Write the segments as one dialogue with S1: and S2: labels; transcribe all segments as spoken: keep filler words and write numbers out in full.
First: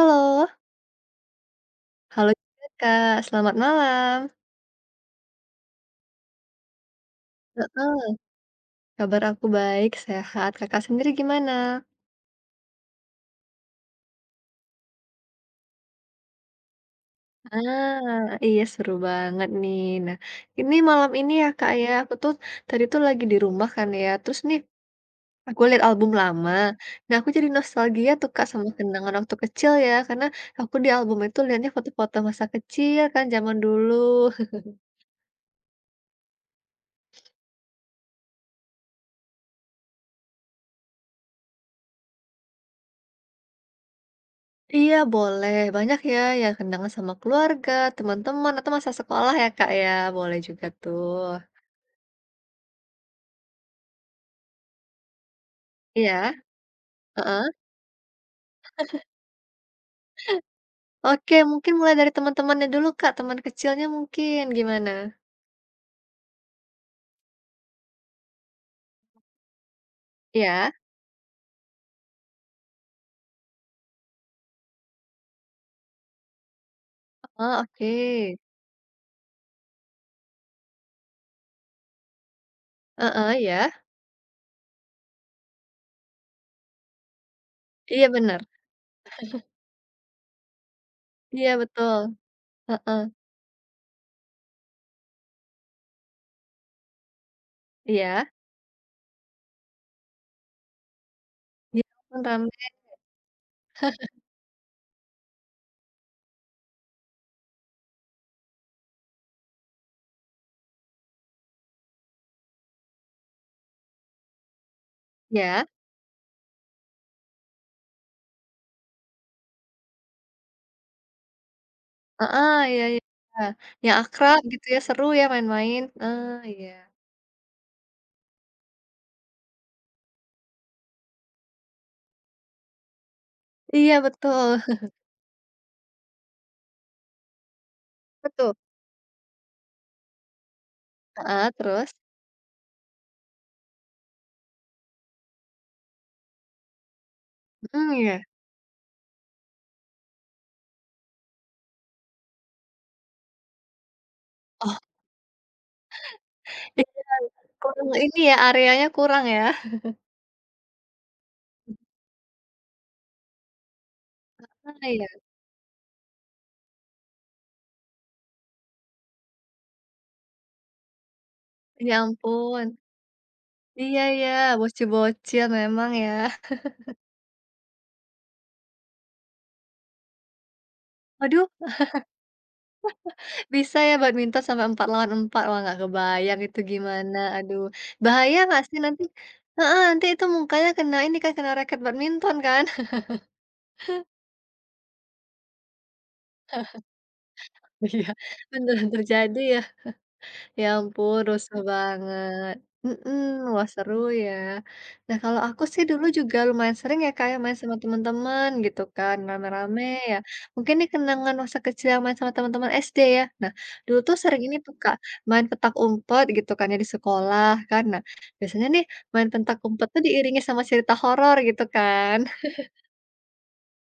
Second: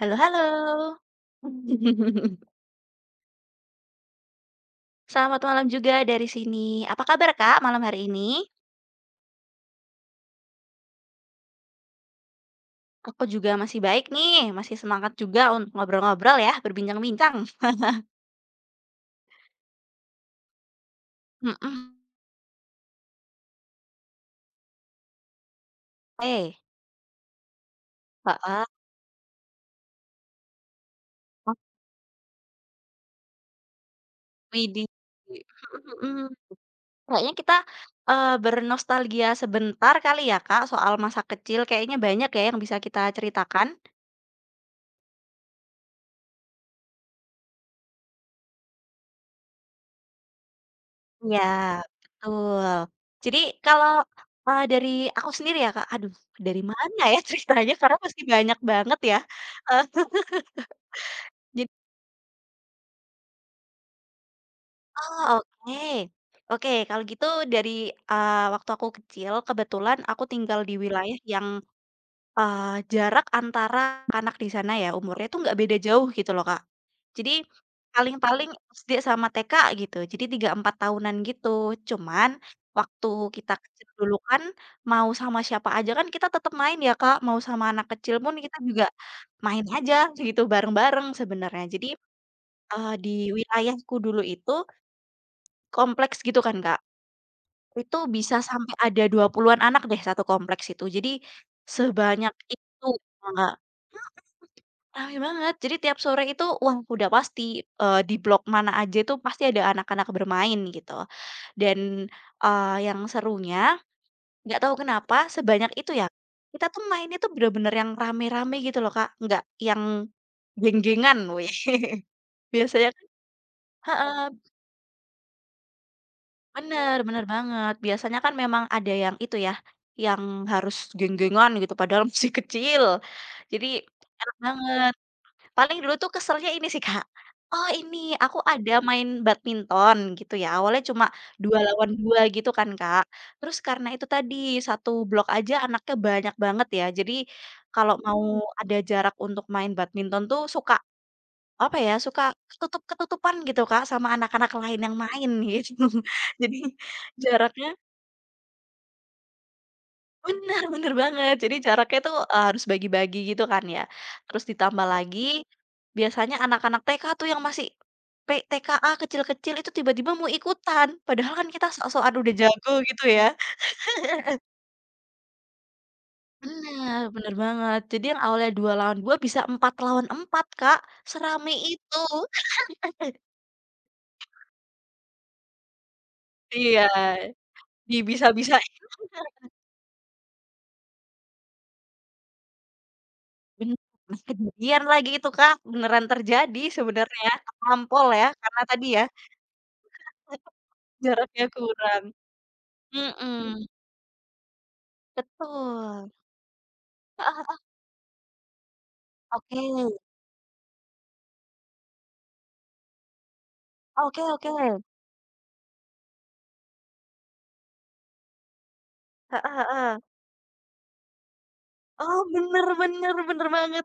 S1: Halo halo.
S2: halo juga, Kak, selamat malam.
S1: Selamat malam juga dari sini. Apa kabar, Kak, malam hari
S2: Heeh,
S1: ini?
S2: kabar aku baik, sehat. Kakak sendiri gimana?
S1: Aku juga masih baik nih, masih semangat juga untuk ngobrol-ngobrol ya, berbincang-bincang.
S2: Ah, iya seru banget nih. Nah, ini malam ini ya Kak ya,
S1: Mhm.
S2: aku tuh tadi tuh lagi di rumah kan ya, terus nih aku lihat album lama.
S1: Eh,
S2: Nah, aku jadi nostalgia tuh Kak
S1: heeh.
S2: sama kenangan waktu kecil ya, karena aku di album itu
S1: Oh,
S2: lihatnya foto-foto masa kecil kan zaman dulu.
S1: widih. Mhm mhm. Kayaknya kita, eee, bernostalgia sebentar kali ya, Kak, soal masa kecil. Kayaknya banyak ya yang bisa kita ceritakan?
S2: Iya boleh, banyak ya yang kenangan sama keluarga, teman-teman, atau masa sekolah ya Kak ya, boleh juga tuh.
S1: Iya, betul. Jadi kalau, eee, dari aku sendiri ya, Kak, aduh,
S2: Iya?
S1: dari mana ya
S2: Heeh.
S1: ceritanya karena masih banyak banget ya, eee,
S2: Oke
S1: jadi
S2: mungkin mulai dari teman-temannya dulu Kak, teman kecilnya mungkin, gimana?
S1: oh oke. Oke kalau gitu dari, eee, waktu aku kecil kebetulan aku tinggal
S2: Iya?
S1: di wilayah yang Eee, jarak antara anak di sana ya, umurnya tuh nggak beda jauh gitu loh, Kak. Jadi,
S2: Heeh, oke.
S1: paling-paling S D sama T K gitu, jadi tiga empat tahunan gitu. Cuman, waktu
S2: Heeh,
S1: kita
S2: ya.
S1: kecil dulu kan, mau sama siapa aja kan kita tetap main ya, Kak, mau sama anak
S2: Iya
S1: kecil pun
S2: benar,
S1: kita juga main aja gitu, bareng-bareng
S2: iya
S1: sebenarnya. Jadi,
S2: betul,
S1: eee,
S2: heeh,
S1: di wilayahku dulu itu, kompleks gitu kan, Kak, itu
S2: iya.
S1: bisa sampai ada dua puluhan-an anak deh, satu kompleks itu. Jadi,
S2: Ya ampun
S1: sebanyak
S2: rame,
S1: itu, Kak. Rame banget, jadi tiap sore itu uang udah pasti, eee, di blok mana aja itu pasti ada anak-anak bermain gitu. Dan, eee, yang serunya, nggak tahu kenapa
S2: iya,
S1: sebanyak itu ya, kita tuh mainnya tuh bener-bener yang rame-rame gitu loh Kak, nggak yang geng-gengan weh.
S2: heeh, iya
S1: Biasanya kan
S2: iya, yang
S1: heeh,
S2: akrab gitu ya, seru ya main-main, ah iya.
S1: bener bener banget. Biasanya kan memang ada yang itu ya, yang harus geng-gengan gitu padahal masih kecil. Jadi
S2: Iya
S1: enak
S2: betul,
S1: banget. Paling dulu tuh keselnya ini sih, Kak, oh ini aku
S2: betul,
S1: ada main badminton gitu ya, awalnya cuma
S2: heeh,
S1: dua
S2: terus?
S1: lawan dua gitu kan, Kak. Terus karena itu tadi, satu blok aja anaknya banyak banget ya, jadi
S2: Hmm,
S1: kalau
S2: iya.
S1: mau ada jarak untuk main badminton tuh suka, apa ya, suka ketutup-ketutupan gitu, Kak, sama anak-anak
S2: Oh.
S1: lain yang main gitu. Jadi jaraknya
S2: Kurang ini ya, areanya kurang ya?
S1: Bener bener banget. Jadi jaraknya tuh, eee, harus bagi-bagi gitu kan ya. Terus ditambah
S2: Mana ya?
S1: lagi, biasanya anak-anak T K tuh yang masih P T K A kecil-kecil itu tiba-tiba mau ikutan, padahal kan kita
S2: Ya
S1: sok-sokan udah
S2: ampun.
S1: jago gitu ya.
S2: Iya ya, bocil-bocil memang ya.
S1: Bener bener banget. Jadi yang awalnya dua lawan dua bisa empat lawan empat Kak,
S2: Aduh,
S1: serame itu.
S2: bisa ya badminton sampai empat lawan empat, wah nggak kebayang itu
S1: Iya,
S2: gimana, aduh. Bahaya nggak
S1: dibisa-bisain.
S2: sih nanti, heeh, nanti itu mukanya kena ini kan, kena raket badminton kan?
S1: Bener, pas kejadian lagi itu, Kak, beneran terjadi sebenarnya, terlampau
S2: Iya.
S1: ya, karena tadi
S2: Beneran
S1: ya,
S2: terjadi ya. Ya ampun,
S1: jaraknya
S2: rusuh
S1: kurang.
S2: banget. Mhm,
S1: Mhm,
S2: wah seru ya. Nah kalau aku sih dulu
S1: betul,
S2: juga lumayan sering ya
S1: heeh
S2: kayak main
S1: heeh,
S2: sama teman-teman gitu kan,
S1: oke,
S2: rame-rame ya. Mungkin nih kenangan masa kecil yang main sama teman-teman es de ya. Nah, dulu tuh
S1: oke
S2: sering
S1: oke,
S2: ini tuh
S1: heeh
S2: Kak, main petak umpet gitu kan ya di sekolah kan. Nah, biasanya nih main petak umpet
S1: heeh,
S2: tuh diiringi sama cerita horor gitu kan.
S1: oh bener bener bener banget,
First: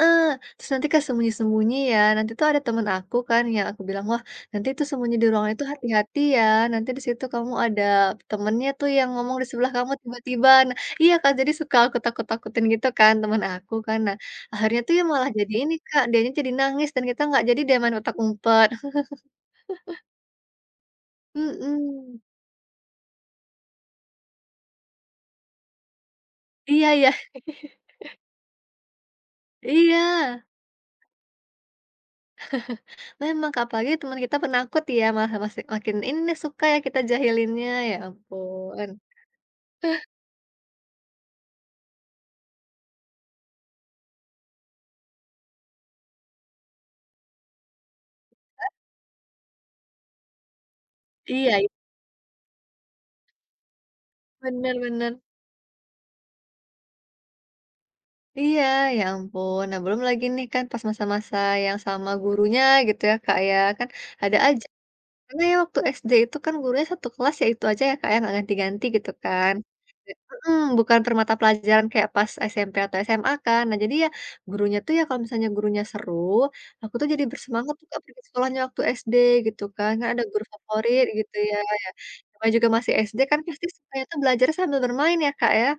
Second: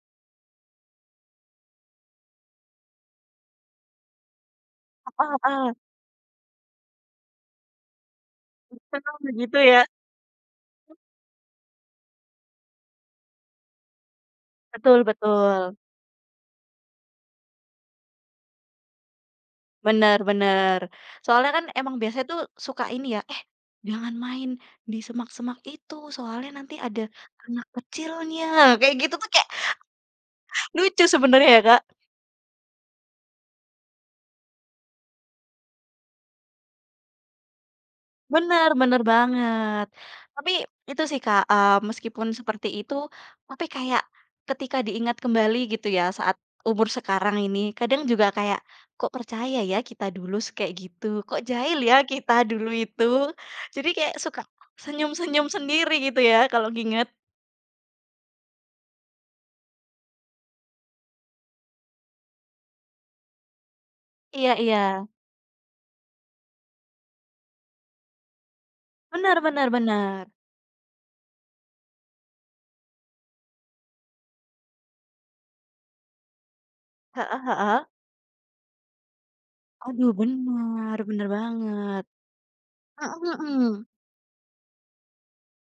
S2: Eee, Terus nanti kayak sembunyi-sembunyi ya, nanti tuh ada temen aku kan yang aku bilang, "Wah, nanti tuh sembunyi di
S1: heeh
S2: ruangan itu
S1: heeh,
S2: hati-hati ya, nanti di situ kamu ada temennya tuh yang
S1: memang
S2: ngomong di
S1: begitu
S2: sebelah
S1: ya,
S2: kamu tiba-tiba." Nah iya Kak, jadi suka aku takut-takutin gitu kan temen aku kan. Nah, akhirnya tuh
S1: betul
S2: ya malah jadi ini
S1: betul,
S2: Kak, dianya jadi nangis dan kita nggak jadi dia main utak umpet.
S1: bener bener, soalnya kan emang
S2: Mhm.
S1: biasanya tuh suka ini ya, "Eh, jangan main di semak-semak itu soalnya nanti
S2: Iya
S1: ada
S2: ya
S1: anak kecilnya," kayak gitu tuh kayak
S2: iya,
S1: lucu sebenarnya ya, Kak.
S2: memang Kak, apalagi teman kita penakut ya, malah masih makin ini nih suka ya kita jahilinnya, ya
S1: Bener
S2: ampun.
S1: bener banget. Tapi itu sih Kak, eee, meskipun seperti itu, tapi kayak ketika diingat kembali gitu ya saat umur sekarang ini, kadang juga kayak, "Kok percaya ya kita dulu s kayak gitu? Kok
S2: Iya, iya,
S1: jahil ya kita dulu itu?" Jadi kayak suka
S2: bener bener.
S1: senyum-senyum sendiri gitu ya kalau nginget.
S2: Iya, ya ampun. Nah, belum lagi nih kan pas masa-masa yang sama gurunya gitu ya, Kak, ya. Kan ada
S1: Iya
S2: aja
S1: iya.
S2: karena ya waktu es de itu kan gurunya satu kelas ya itu aja ya, Kak, ya, nggak ganti-ganti gitu
S1: benar
S2: kan.
S1: benar
S2: Ya,
S1: benar
S2: mhm, bukan per mata pelajaran kayak pas es em pe atau es em a kan. Nah, jadi ya gurunya tuh ya kalau misalnya gurunya seru, aku tuh jadi
S1: Heeh
S2: bersemangat
S1: heeh.
S2: tuh Kak, pergi sekolahnya waktu es de gitu kan. Kan
S1: Aduh
S2: ada guru
S1: bener,
S2: favorit
S1: bener
S2: gitu ya, ya.
S1: banget.
S2: Namanya juga masih es de
S1: Mhm
S2: kan pasti
S1: mhm.
S2: sukanya tuh belajar sambil bermain ya, Kak, ya.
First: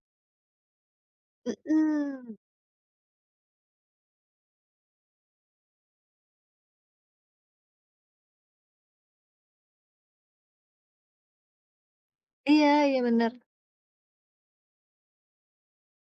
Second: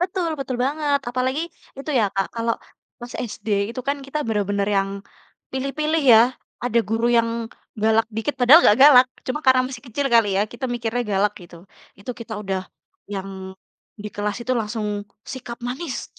S1: Betul betul banget, apalagi itu ya Kak,
S2: Mhm.
S1: kalau pas S D itu kan kita bener-bener yang pilih-pilih ya, ada guru yang galak dikit padahal nggak galak, cuma karena masih kecil kali ya, kita mikirnya galak gitu. Itu kita udah
S2: Iya iya, bener.
S1: yang di kelas itu langsung sikap manis,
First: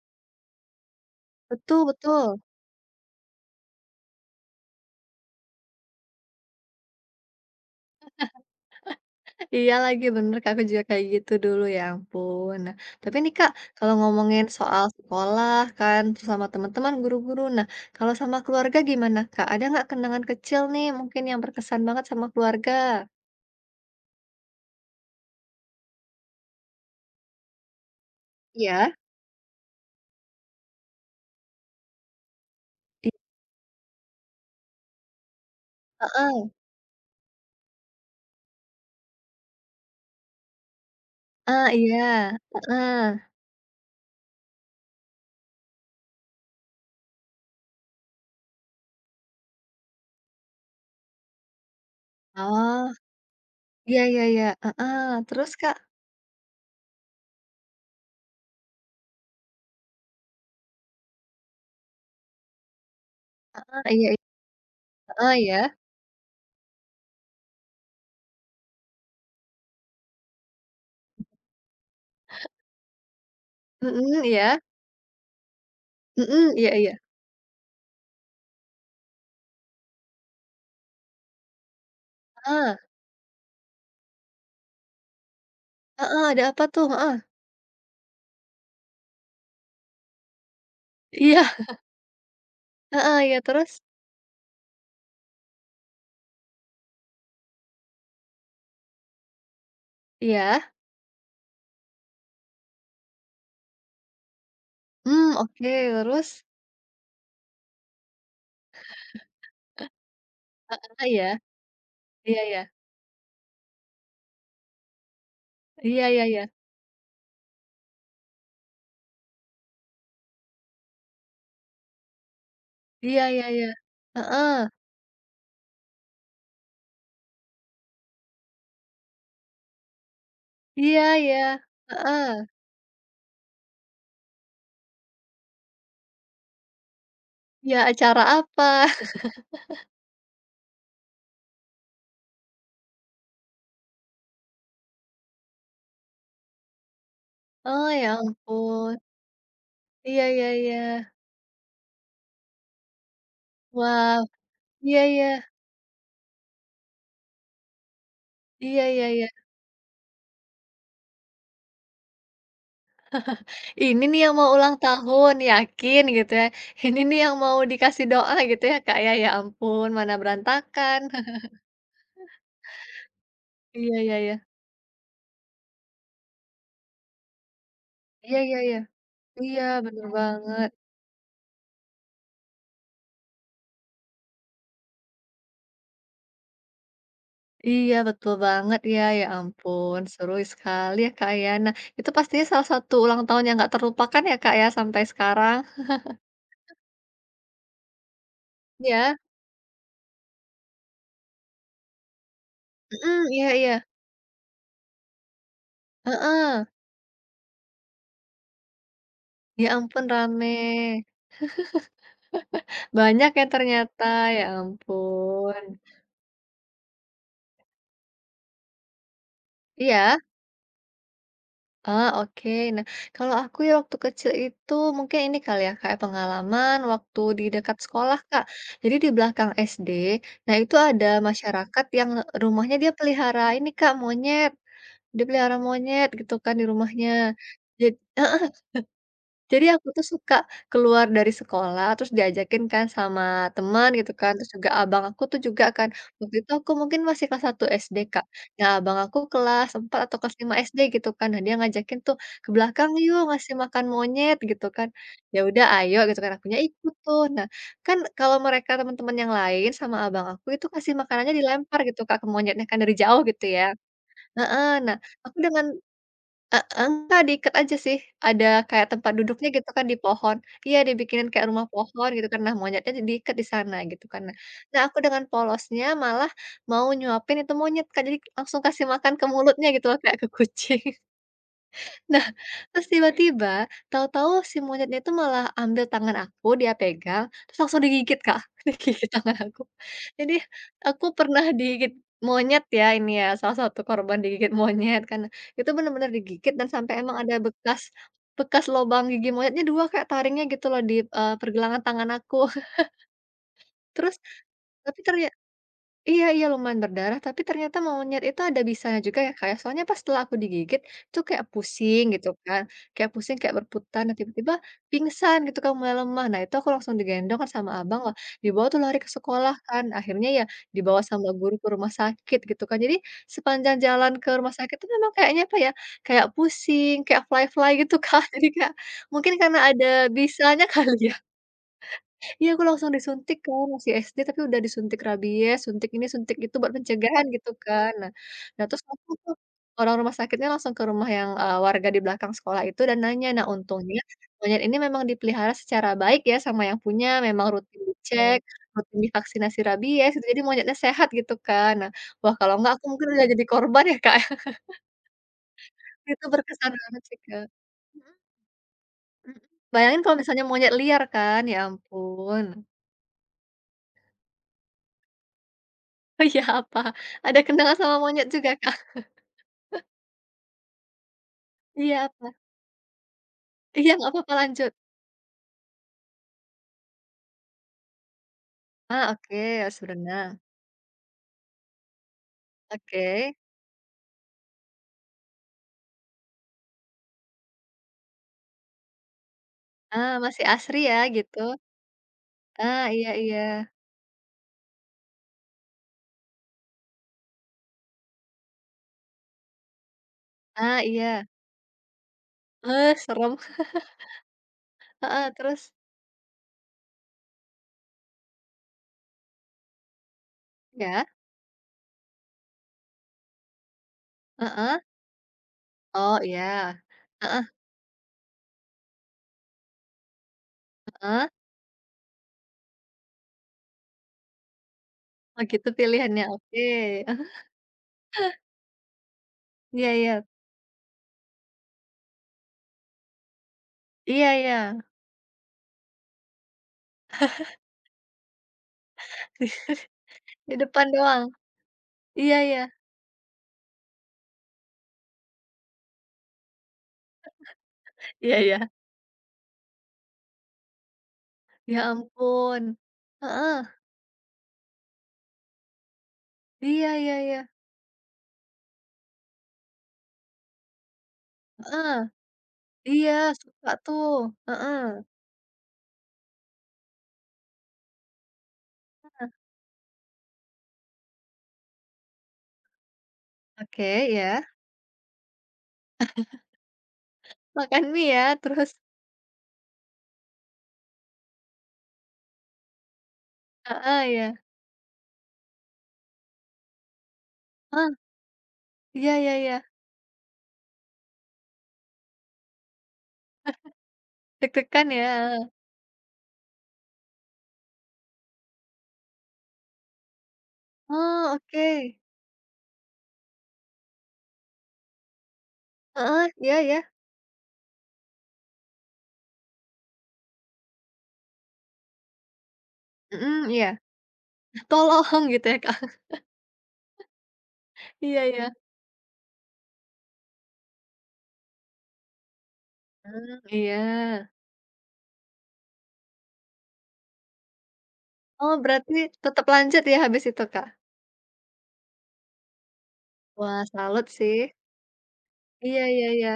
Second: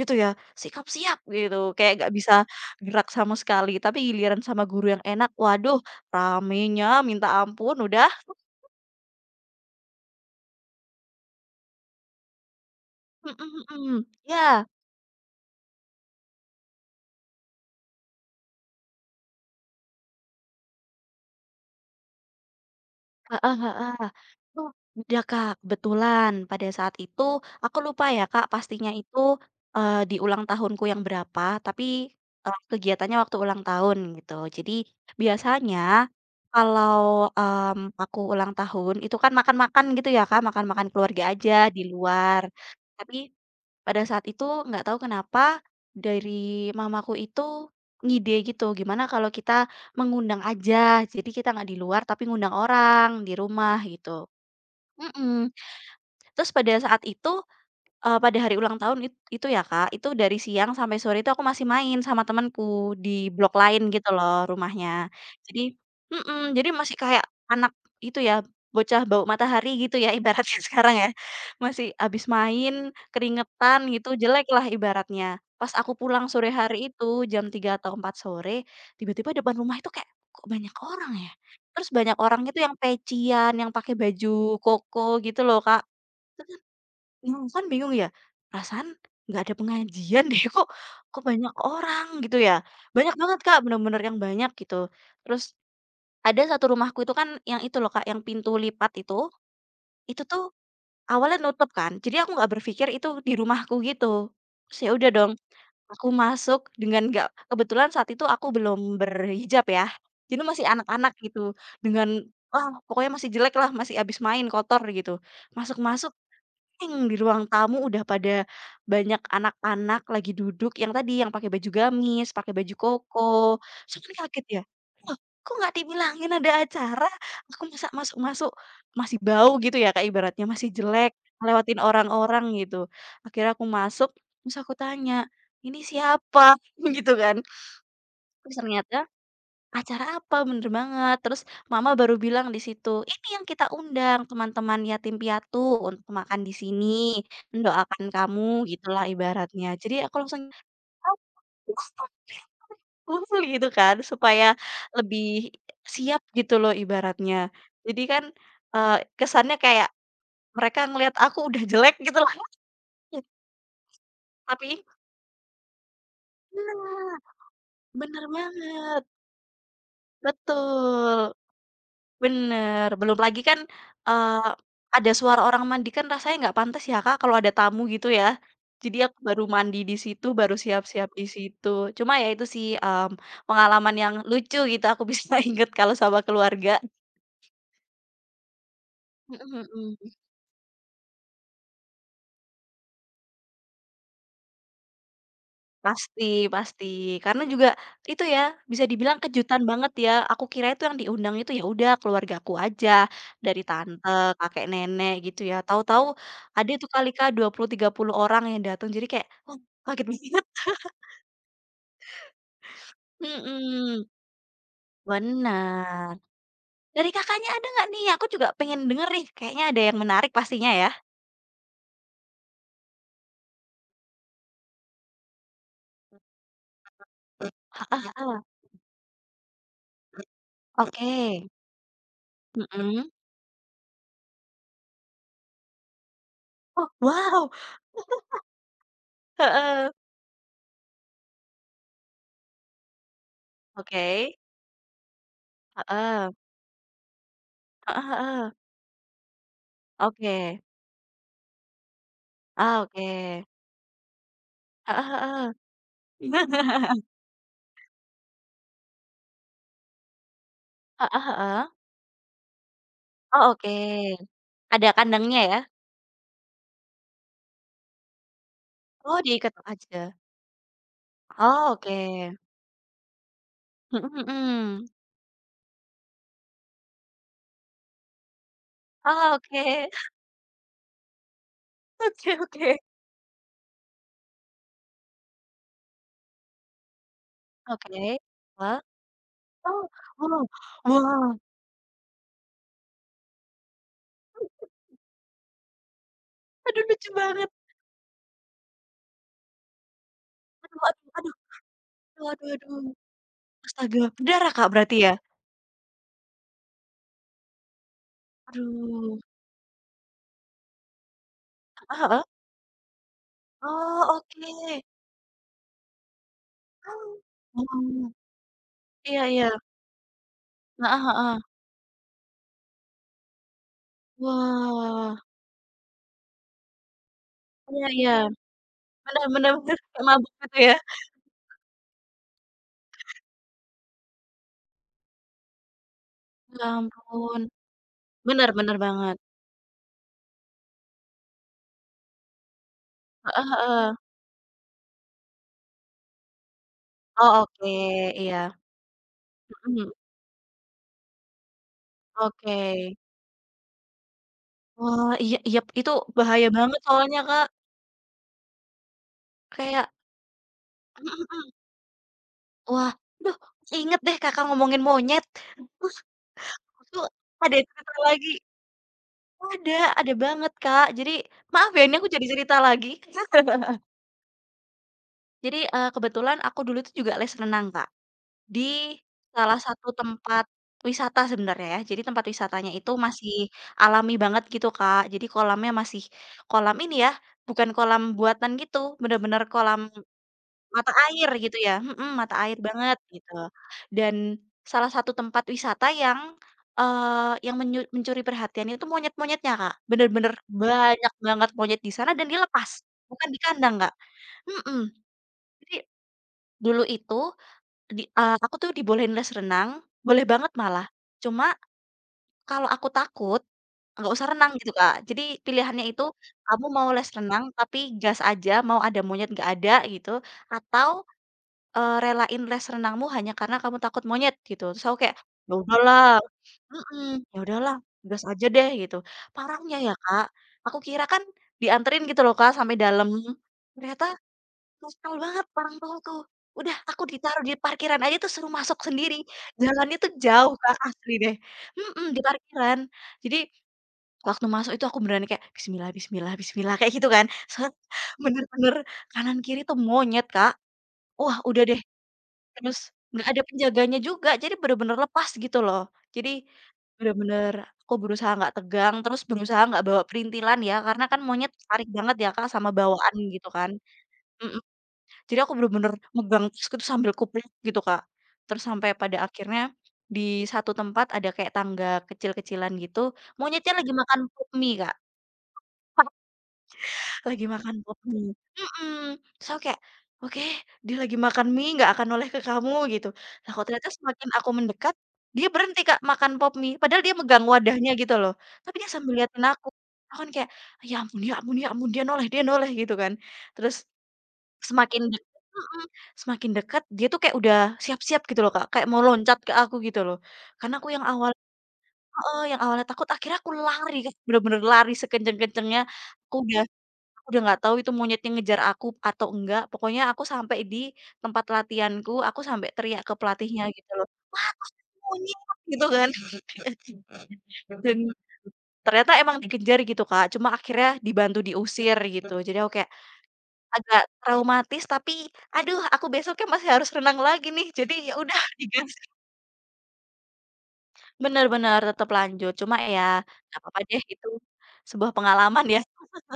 S1: gitu ya, sikap siap gitu,
S2: Betul
S1: kayak nggak bisa
S2: betul.
S1: gerak sama sekali, tapi giliran sama guru yang enak, waduh, ramenya minta ampun udah
S2: Iya lagi, bener Kak, aku juga kayak gitu dulu, ya ampun. Nah, tapi nih Kak,
S1: mhm
S2: kalau
S1: mhm,
S2: ngomongin
S1: iya.
S2: soal sekolah kan, terus sama teman-teman, guru-guru, nah kalau sama keluarga gimana Kak? Ada nggak kenangan kecil nih mungkin yang berkesan banget sama keluarga?
S1: Heeh heeh. Oh, udah Kak, kebetulan pada saat itu aku lupa ya Kak pastinya
S2: Iya.
S1: itu, eee, di ulang tahunku yang berapa, tapi, eee,
S2: I
S1: kegiatannya waktu ulang tahun gitu. Jadi biasanya
S2: heeh.
S1: kalau, mmm, aku ulang tahun itu kan makan-makan gitu ya Kak, makan-makan keluarga aja
S2: Ah,
S1: di
S2: iya,
S1: luar. Tapi
S2: heeh.
S1: pada saat itu nggak tahu kenapa dari mamaku itu ngide gitu, gimana kalau kita mengundang aja, jadi kita nggak di luar tapi ngundang
S2: Oh,
S1: orang di rumah
S2: iya iya
S1: gitu.
S2: iya, heeh. Terus
S1: Mhm,
S2: Kak?
S1: terus pada saat itu Eee, pada hari ulang tahun it itu ya, Kak, itu dari siang sampai sore itu aku masih main sama temenku di blok
S2: Ah,
S1: lain
S2: iya
S1: gitu
S2: iya,
S1: loh rumahnya.
S2: heeh, ya.
S1: Jadi mhm, jadi masih kayak anak itu ya, bocah bau matahari gitu ya ibaratnya sekarang ya. Masih habis main, keringetan gitu,
S2: Mhm,
S1: jelek
S2: iya.
S1: lah ibaratnya. Pas aku pulang sore
S2: Mhm, iya
S1: hari
S2: iya.
S1: itu jam tiga atau empat sore, tiba-tiba depan rumah itu kayak, "Kok banyak orang ya?" Terus banyak orang itu yang
S2: Heeh,
S1: pecian, yang pakai baju koko gitu loh, Kak.
S2: heeh, ada apa tuh? Heeh.
S1: Mhm, kan bingung ya, "Perasaan nggak ada pengajian deh, kok kok banyak
S2: Iya,
S1: orang?" gitu ya. Banyak
S2: heeh, iya
S1: banget, Kak,
S2: terus?
S1: bener-bener yang banyak gitu. Terus ada satu rumahku itu kan yang itu loh, Kak, yang pintu lipat itu, itu tuh
S2: Iya.
S1: awalnya nutup kan, jadi aku nggak berpikir itu di rumahku gitu. Terus ya udah dong,
S2: Mmm, oke,
S1: aku
S2: terus?
S1: masuk dengan nggak kebetulan saat itu aku belum berhijab ya, jadi masih
S2: Heeh,
S1: anak-anak
S2: iya.
S1: gitu, dengan
S2: Iya
S1: wah
S2: iya.
S1: pokoknya masih jelek lah, masih abis main, kotor gitu.
S2: Iya
S1: Masuk-masuk
S2: iya iya.
S1: Eng di ruang tamu udah pada banyak anak-anak lagi duduk yang tadi, yang pakai baju gamis, pakai baju
S2: Iya
S1: koko.
S2: iya iya.
S1: Terus kan kaget
S2: Heeh.
S1: ya, "Loh, kok nggak dibilangin ada acara? Aku masa masuk-masuk masih bau," gitu ya, kayak ibaratnya, masih
S2: Iya
S1: jelek,
S2: iya.
S1: lewatin
S2: Heeh.
S1: orang-orang gitu. Akhirnya aku masuk, terus aku tanya, "Ini siapa?" Gitu kan.
S2: Ya acara
S1: Terus
S2: apa?
S1: ternyata acara apa? Bener banget. Terus mama baru bilang di situ, "Ini yang kita undang teman-teman yatim piatu untuk makan di sini,
S2: Oh,
S1: mendoakan
S2: ya
S1: kamu,"
S2: ampun.
S1: gitulah ibaratnya. Jadi aku
S2: Iya
S1: langsung
S2: iya iya.
S1: "Oh, cool," gitu kan,
S2: Wow.
S1: supaya
S2: Iya iya.
S1: lebih siap gitu loh ibaratnya. Jadi kan,
S2: Iya
S1: eee,
S2: iya iya.
S1: kesannya kayak mereka ngelihat aku udah jelek gitu loh,
S2: Ini nih yang mau ulang
S1: tapi
S2: tahun, yakin gitu ya. Ini
S1: nah,
S2: nih yang mau dikasih
S1: bener
S2: doa gitu ya, Kak,
S1: banget,
S2: ya. Ya ampun, mana berantakan.
S1: betul. Bener, belum lagi kan,
S2: Iya iya iya.
S1: eee, ada suara orang mandi kan rasanya nggak pantes ya, Kak, kalau ada tamu gitu ya.
S2: Iya iya iya.
S1: Jadi aku baru
S2: Iya,
S1: mandi di
S2: bener
S1: situ, baru
S2: banget.
S1: siap-siap di situ. Cuma ya itu sih, mmm, pengalaman yang lucu gitu aku bisa inget kalau sama keluarga.
S2: Iya, betul banget ya. Ya
S1: Mhm
S2: ampun,
S1: mhm.
S2: seru sekali ya, Kak, ya. Nah, itu pastinya salah satu ulang tahun yang nggak terlupakan ya, Kak, ya, sampai sekarang?
S1: Pasti pasti, karena juga itu ya, bisa
S2: Iya?
S1: dibilang kejutan banget ya, aku kira itu yang diundang itu ya udah keluarga aku aja,
S2: Mhm, iya
S1: dari
S2: iya.
S1: tante, kakek nenek gitu ya, tahu-tahu
S2: Heeh.
S1: ada itu kali Kak dua puluh tiga puluh orang yang datang jadi kayak, wah
S2: Ya
S1: kaget
S2: ampun,
S1: banget,
S2: rame. Banyak ya ternyata,
S1: mhm,
S2: ya ampun.
S1: bener. Dari Kakaknya ada nggak nih? Aku juga pengen denger nih, kayaknya ada yang
S2: Iya?
S1: menarik pastinya ya?
S2: Ah oke. Nah, kalau aku ya waktu kecil itu mungkin ini kali ya, Kak, ya, pengalaman waktu di dekat sekolah,
S1: Heeh,
S2: Kak. Jadi di belakang es de, nah itu ada
S1: oke,
S2: masyarakat yang rumahnya dia
S1: mhm,
S2: pelihara ini, Kak, monyet. Dipelihara monyet gitu kan di
S1: oh
S2: rumahnya.
S1: wow,
S2: Jad heeh, jadi aku
S1: heeh,
S2: tuh suka keluar dari sekolah, terus diajakin kan sama teman
S1: oke,
S2: gitu kan, terus juga abang aku tuh juga kan,
S1: heeh,
S2: waktu itu aku mungkin masih kelas satu es de,
S1: heeh
S2: Kak.
S1: heeh,
S2: Nah, abang aku kelas empat atau kelas lima
S1: oke.
S2: es de gitu kan. Nah, dia ngajakin tuh, "Ke
S1: Oh,
S2: belakang yuk
S1: oke.
S2: ngasih makan monyet," gitu kan.
S1: Heeh
S2: Ya
S1: heeh.
S2: udah ayo gitu kan, akunya ikut
S1: Iya.
S2: tuh. Nah, kan kalau mereka teman-teman yang lain sama abang aku itu kasih
S1: Heeh
S2: makanannya
S1: heeh.
S2: dilempar gitu, Kak, ke monyetnya kan dari jauh gitu
S1: Oh,
S2: ya.
S1: oke.
S2: Heeh,
S1: Ada
S2: nah aku
S1: kandangnya ya?
S2: dengan heeh, enggak diikat aja sih, ada kayak tempat
S1: Oh,
S2: duduknya
S1: diketok
S2: gitu kan di
S1: aja.
S2: pohon. Iya dibikinin kayak rumah
S1: Oh,
S2: pohon gitu
S1: oke.
S2: kan, nah monyetnya di diikat di sana gitu
S1: Mhm
S2: kan. Nah nah
S1: mhm.
S2: aku dengan polosnya malah mau nyuapin itu monyet Kak, jadi langsung kasih makan ke
S1: Oh,
S2: mulutnya gitu
S1: oke.
S2: loh kayak ke kucing.
S1: Oke oke.
S2: Terus tiba-tiba, tahu-tahu si monyetnya itu malah ambil tangan aku, dia pegang, terus langsung
S1: Oke.
S2: digigit, Kak.
S1: Wah,
S2: Digigit tangan aku.
S1: oh,
S2: Jadi,
S1: wow
S2: aku
S1: wow.
S2: pernah digigit monyet ya ini ya, salah satu korban digigit monyet kan. Itu benar-benar digigit dan
S1: Aduh
S2: sampai
S1: lucu
S2: emang ada
S1: banget.
S2: bekas bekas lobang gigi monyetnya dua kayak taringnya gitu loh
S1: Aduh
S2: di,
S1: aduh
S2: eee,
S1: aduh
S2: pergelangan tangan
S1: aduh
S2: aku.
S1: aduh aduh. Astaga,
S2: Terus
S1: berdarah, Kak, berarti
S2: tapi
S1: ya?
S2: ternyata iya iya lumayan berdarah, tapi ternyata monyet itu ada bisanya
S1: Aduh.
S2: juga ya, Kak, ya. Soalnya pas setelah aku digigit, tuh kayak
S1: Heeh
S2: pusing
S1: heeh.
S2: gitu kan, kayak pusing, kayak berputar,
S1: Oh,
S2: nah tiba-tiba
S1: oke.
S2: pingsan gitu kan, mulai lemah. Nah itu aku langsung
S1: Oh.
S2: digendong kan sama abang,
S1: Wow.
S2: wah dibawa tuh lari ke
S1: Iya iya.
S2: sekolah kan, akhirnya ya dibawa
S1: Heeh
S2: sama
S1: heeh.
S2: guru ke rumah sakit gitu kan. Jadi sepanjang jalan ke rumah sakit tuh memang
S1: Wah.
S2: kayaknya apa ya, kayak pusing, kayak fly-fly
S1: Iya
S2: gitu,
S1: iya.
S2: kan. Jadi kayak
S1: Bener
S2: mungkin
S1: bener
S2: karena
S1: bener,
S2: ada
S1: kayak mabuk gitu
S2: bisanya
S1: ya?
S2: kali ya. Iya, aku langsung disuntik kan, masih es de tapi udah disuntik rabies, suntik ini, suntik itu
S1: Ya
S2: buat pencegahan
S1: ampun,
S2: gitu kan. Nah
S1: bener
S2: nah
S1: bener
S2: terus aku
S1: banget,
S2: tuh orang rumah sakitnya langsung ke rumah yang, eee, warga di belakang sekolah itu dan nanya. Nah
S1: heeh heeh.
S2: untungnya monyet ini memang dipelihara secara baik ya sama yang punya,
S1: Oh
S2: memang
S1: oke,
S2: rutin dicek,
S1: iya,
S2: rutin divaksinasi
S1: mhm,
S2: rabies gitu, jadi monyetnya sehat gitu kan. Nah, wah kalau
S1: oke.
S2: enggak aku mungkin udah jadi korban ya, Kak.
S1: Wah, iya iya, itu
S2: Itu
S1: bahaya
S2: berkesan
S1: banget
S2: banget sih,
S1: soalnya Kak,
S2: Kak. Mhm mhm.
S1: kayak
S2: Bayangin kalau misalnya monyet liar
S1: mhm
S2: kan, ya
S1: mhm.
S2: ampun.
S1: Wah, aduh keinget deh Kakak ngomongin monyet,
S2: Oh iya apa?
S1: aku tuh
S2: Ada
S1: ada
S2: kenangan
S1: cerita
S2: sama monyet
S1: lagi
S2: juga Kak?
S1: ada ada banget Kak, jadi maaf ya
S2: Iya
S1: ini aku jadi
S2: apa?
S1: cerita lagi.
S2: Iya nggak apa-apa lanjut.
S1: Jadi, eee, kebetulan aku dulu tuh juga les renang Kak. Di
S2: Ah, oke,
S1: salah
S2: harus
S1: satu
S2: berenang.
S1: tempat wisata sebenarnya ya, jadi tempat wisatanya itu
S2: Oke.
S1: masih alami banget gitu, Kak. Jadi kolamnya masih kolam ini ya, bukan kolam buatan gitu, bener-bener kolam
S2: Ah, masih asri
S1: mata
S2: ya
S1: air
S2: gitu.
S1: gitu ya, mhm, mata air
S2: Ah,
S1: banget
S2: iya
S1: gitu.
S2: iya.
S1: Dan salah satu tempat wisata yang, eee, yang menyu mencuri perhatian itu monyet-monyetnya, Kak. Bener-bener
S2: Ah,
S1: banyak
S2: iya.
S1: banget monyet di sana dan dilepas,
S2: Eh,
S1: bukan
S2: serem.
S1: di kandang, Kak, mhm.
S2: Heeh, terus?
S1: Jadi dulu itu di eee, aku tuh dibolehin les renang, boleh banget malah.
S2: Ya.
S1: Cuma kalau aku takut, nggak usah renang gitu,
S2: Heeh.
S1: Kak. Jadi pilihannya itu
S2: Oh
S1: kamu
S2: iya.
S1: mau les renang
S2: Heeh
S1: tapi gas aja, mau ada monyet nggak ada gitu, atau,
S2: heeh.
S1: eee, relain les renangmu hanya karena kamu takut monyet gitu. Terus aku kayak,
S2: Oh
S1: "Ya
S2: gitu
S1: udahlah"
S2: pilihannya, oke.
S1: mhm, "ya udahlah, gas aja deh" gitu. Parahnya
S2: Iya
S1: ya,
S2: iya.
S1: Kak, aku kira kan dianterin gitu loh, Kak, sampai dalam, ternyata
S2: Iya iya.
S1: kesel banget orang tua tuh. Udah aku ditaruh di parkiran aja tuh suruh masuk sendiri. Jalannya tuh jauh
S2: Di
S1: Kak,
S2: depan
S1: asli
S2: doang.
S1: deh. Mhm, di
S2: Iya iya.
S1: parkiran. Jadi waktu masuk itu aku beneran kayak, "Bismillah bismillah bismillah," kayak gitu kan. Set,
S2: Iya iya.
S1: bener-bener kanan kiri tuh monyet Kak. Wah udah
S2: Ya
S1: deh,
S2: ampun.
S1: terus nggak ada
S2: Heeh.
S1: penjaganya juga, jadi bener-bener lepas gitu loh. Jadi
S2: Iya iya iya.
S1: bener-bener aku berusaha nggak tegang, terus berusaha nggak bawa perintilan ya, karena kan monyet tarik
S2: Heeh.
S1: banget ya Kak sama
S2: Iya
S1: bawaan gitu kan.
S2: suka tuh.
S1: Mhm.
S2: Heeh.
S1: Jadi aku bener-bener megang tasku tuh sambil kupluk gitu, Kak. Terus sampai pada akhirnya di satu tempat ada kayak tangga kecil-kecilan gitu, monyetnya lagi
S2: Oke,
S1: makan
S2: ya.
S1: pop mie, Kak. Lagi makan
S2: Makan
S1: pop
S2: mie ya,
S1: mie,
S2: terus
S1: mhm. Terus aku kayak, "Oke, dia lagi makan mie, nggak akan noleh ke kamu," gitu. Lah kok ternyata
S2: heeh, ya,
S1: semakin aku mendekat, dia berhenti, Kak, makan pop mie. Padahal dia megang
S2: ah
S1: wadahnya gitu loh, tapi dia sambil
S2: iya iya
S1: liatin
S2: iya.
S1: aku. Aku kan kayak, "Ya ampun ya ampun ya ampun, dia noleh dia noleh," gitu kan. Terus
S2: Deg-degan
S1: semakin
S2: ya,
S1: deket
S2: heeh.
S1: mhm, semakin dekat dia tuh kayak udah siap-siap gitu loh, Kak, kayak mau loncat ke aku gitu loh. Karena aku yang awal
S2: Oh, oke.
S1: heeh, yang awalnya takut akhirnya aku lari, Kak, bener-bener lari sekenceng-kencengnya.
S2: Heeh,
S1: Aku
S2: iya
S1: udah
S2: iya.
S1: aku udah nggak tahu itu monyetnya ngejar aku atau enggak, pokoknya aku sampai di tempat latihanku, aku sampai teriak ke
S2: Mhm,
S1: pelatihnya
S2: iya.
S1: gitu loh,
S2: Tolong
S1: "Monyet!"
S2: gitu ya, Kak.
S1: gitu kan. Dan
S2: Iya iya.
S1: ternyata emang dikejar gitu, Kak, cuma akhirnya dibantu diusir gitu. Jadi aku kayak
S2: Mmm, iya.
S1: agak traumatis tapi, aduh aku besoknya masih harus renang lagi nih, jadi ya udah
S2: Oh,
S1: digas.
S2: berarti tetap lanjut ya habis itu, Kak?
S1: Bener bener, tetap lanjut, cuma ya nggak
S2: Wah,
S1: apa-apa deh
S2: salut
S1: itu
S2: sih.
S1: sebuah pengalaman
S2: Iya
S1: ya.
S2: iya iya.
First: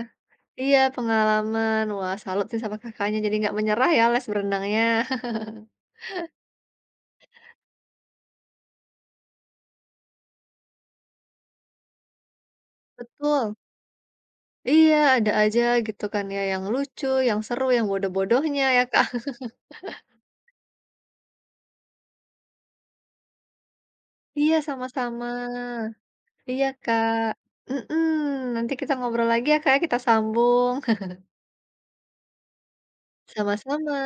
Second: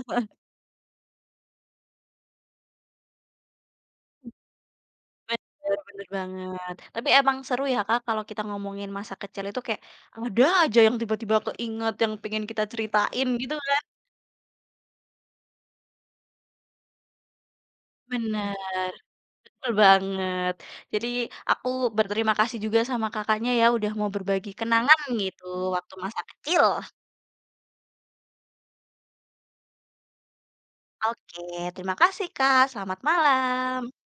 S2: Iya, pengalaman. Wah, salut sih sama Kakaknya jadi nggak menyerah ya les berenangnya.
S1: Bener bener banget. Tapi emang seru ya Kak kalau kita ngomongin masa kecil itu kayak ada aja yang tiba-tiba keinget yang pengen kita ceritain
S2: Betul.
S1: gitu kan.
S2: Iya, ada aja gitu kan ya yang lucu, yang seru, yang bodoh-bodohnya ya,
S1: Bener,
S2: Kak.
S1: betul banget. Jadi aku berterima kasih juga sama Kakaknya ya udah mau berbagi
S2: Iya,
S1: kenangan
S2: sama-sama.
S1: gitu waktu masa kecil.
S2: Iya, Kak. Mhm, nanti kita ngobrol lagi ya, Kak, ya, kita sambung.
S1: Oke, terima kasih Kak, selamat malam.
S2: Sama-sama.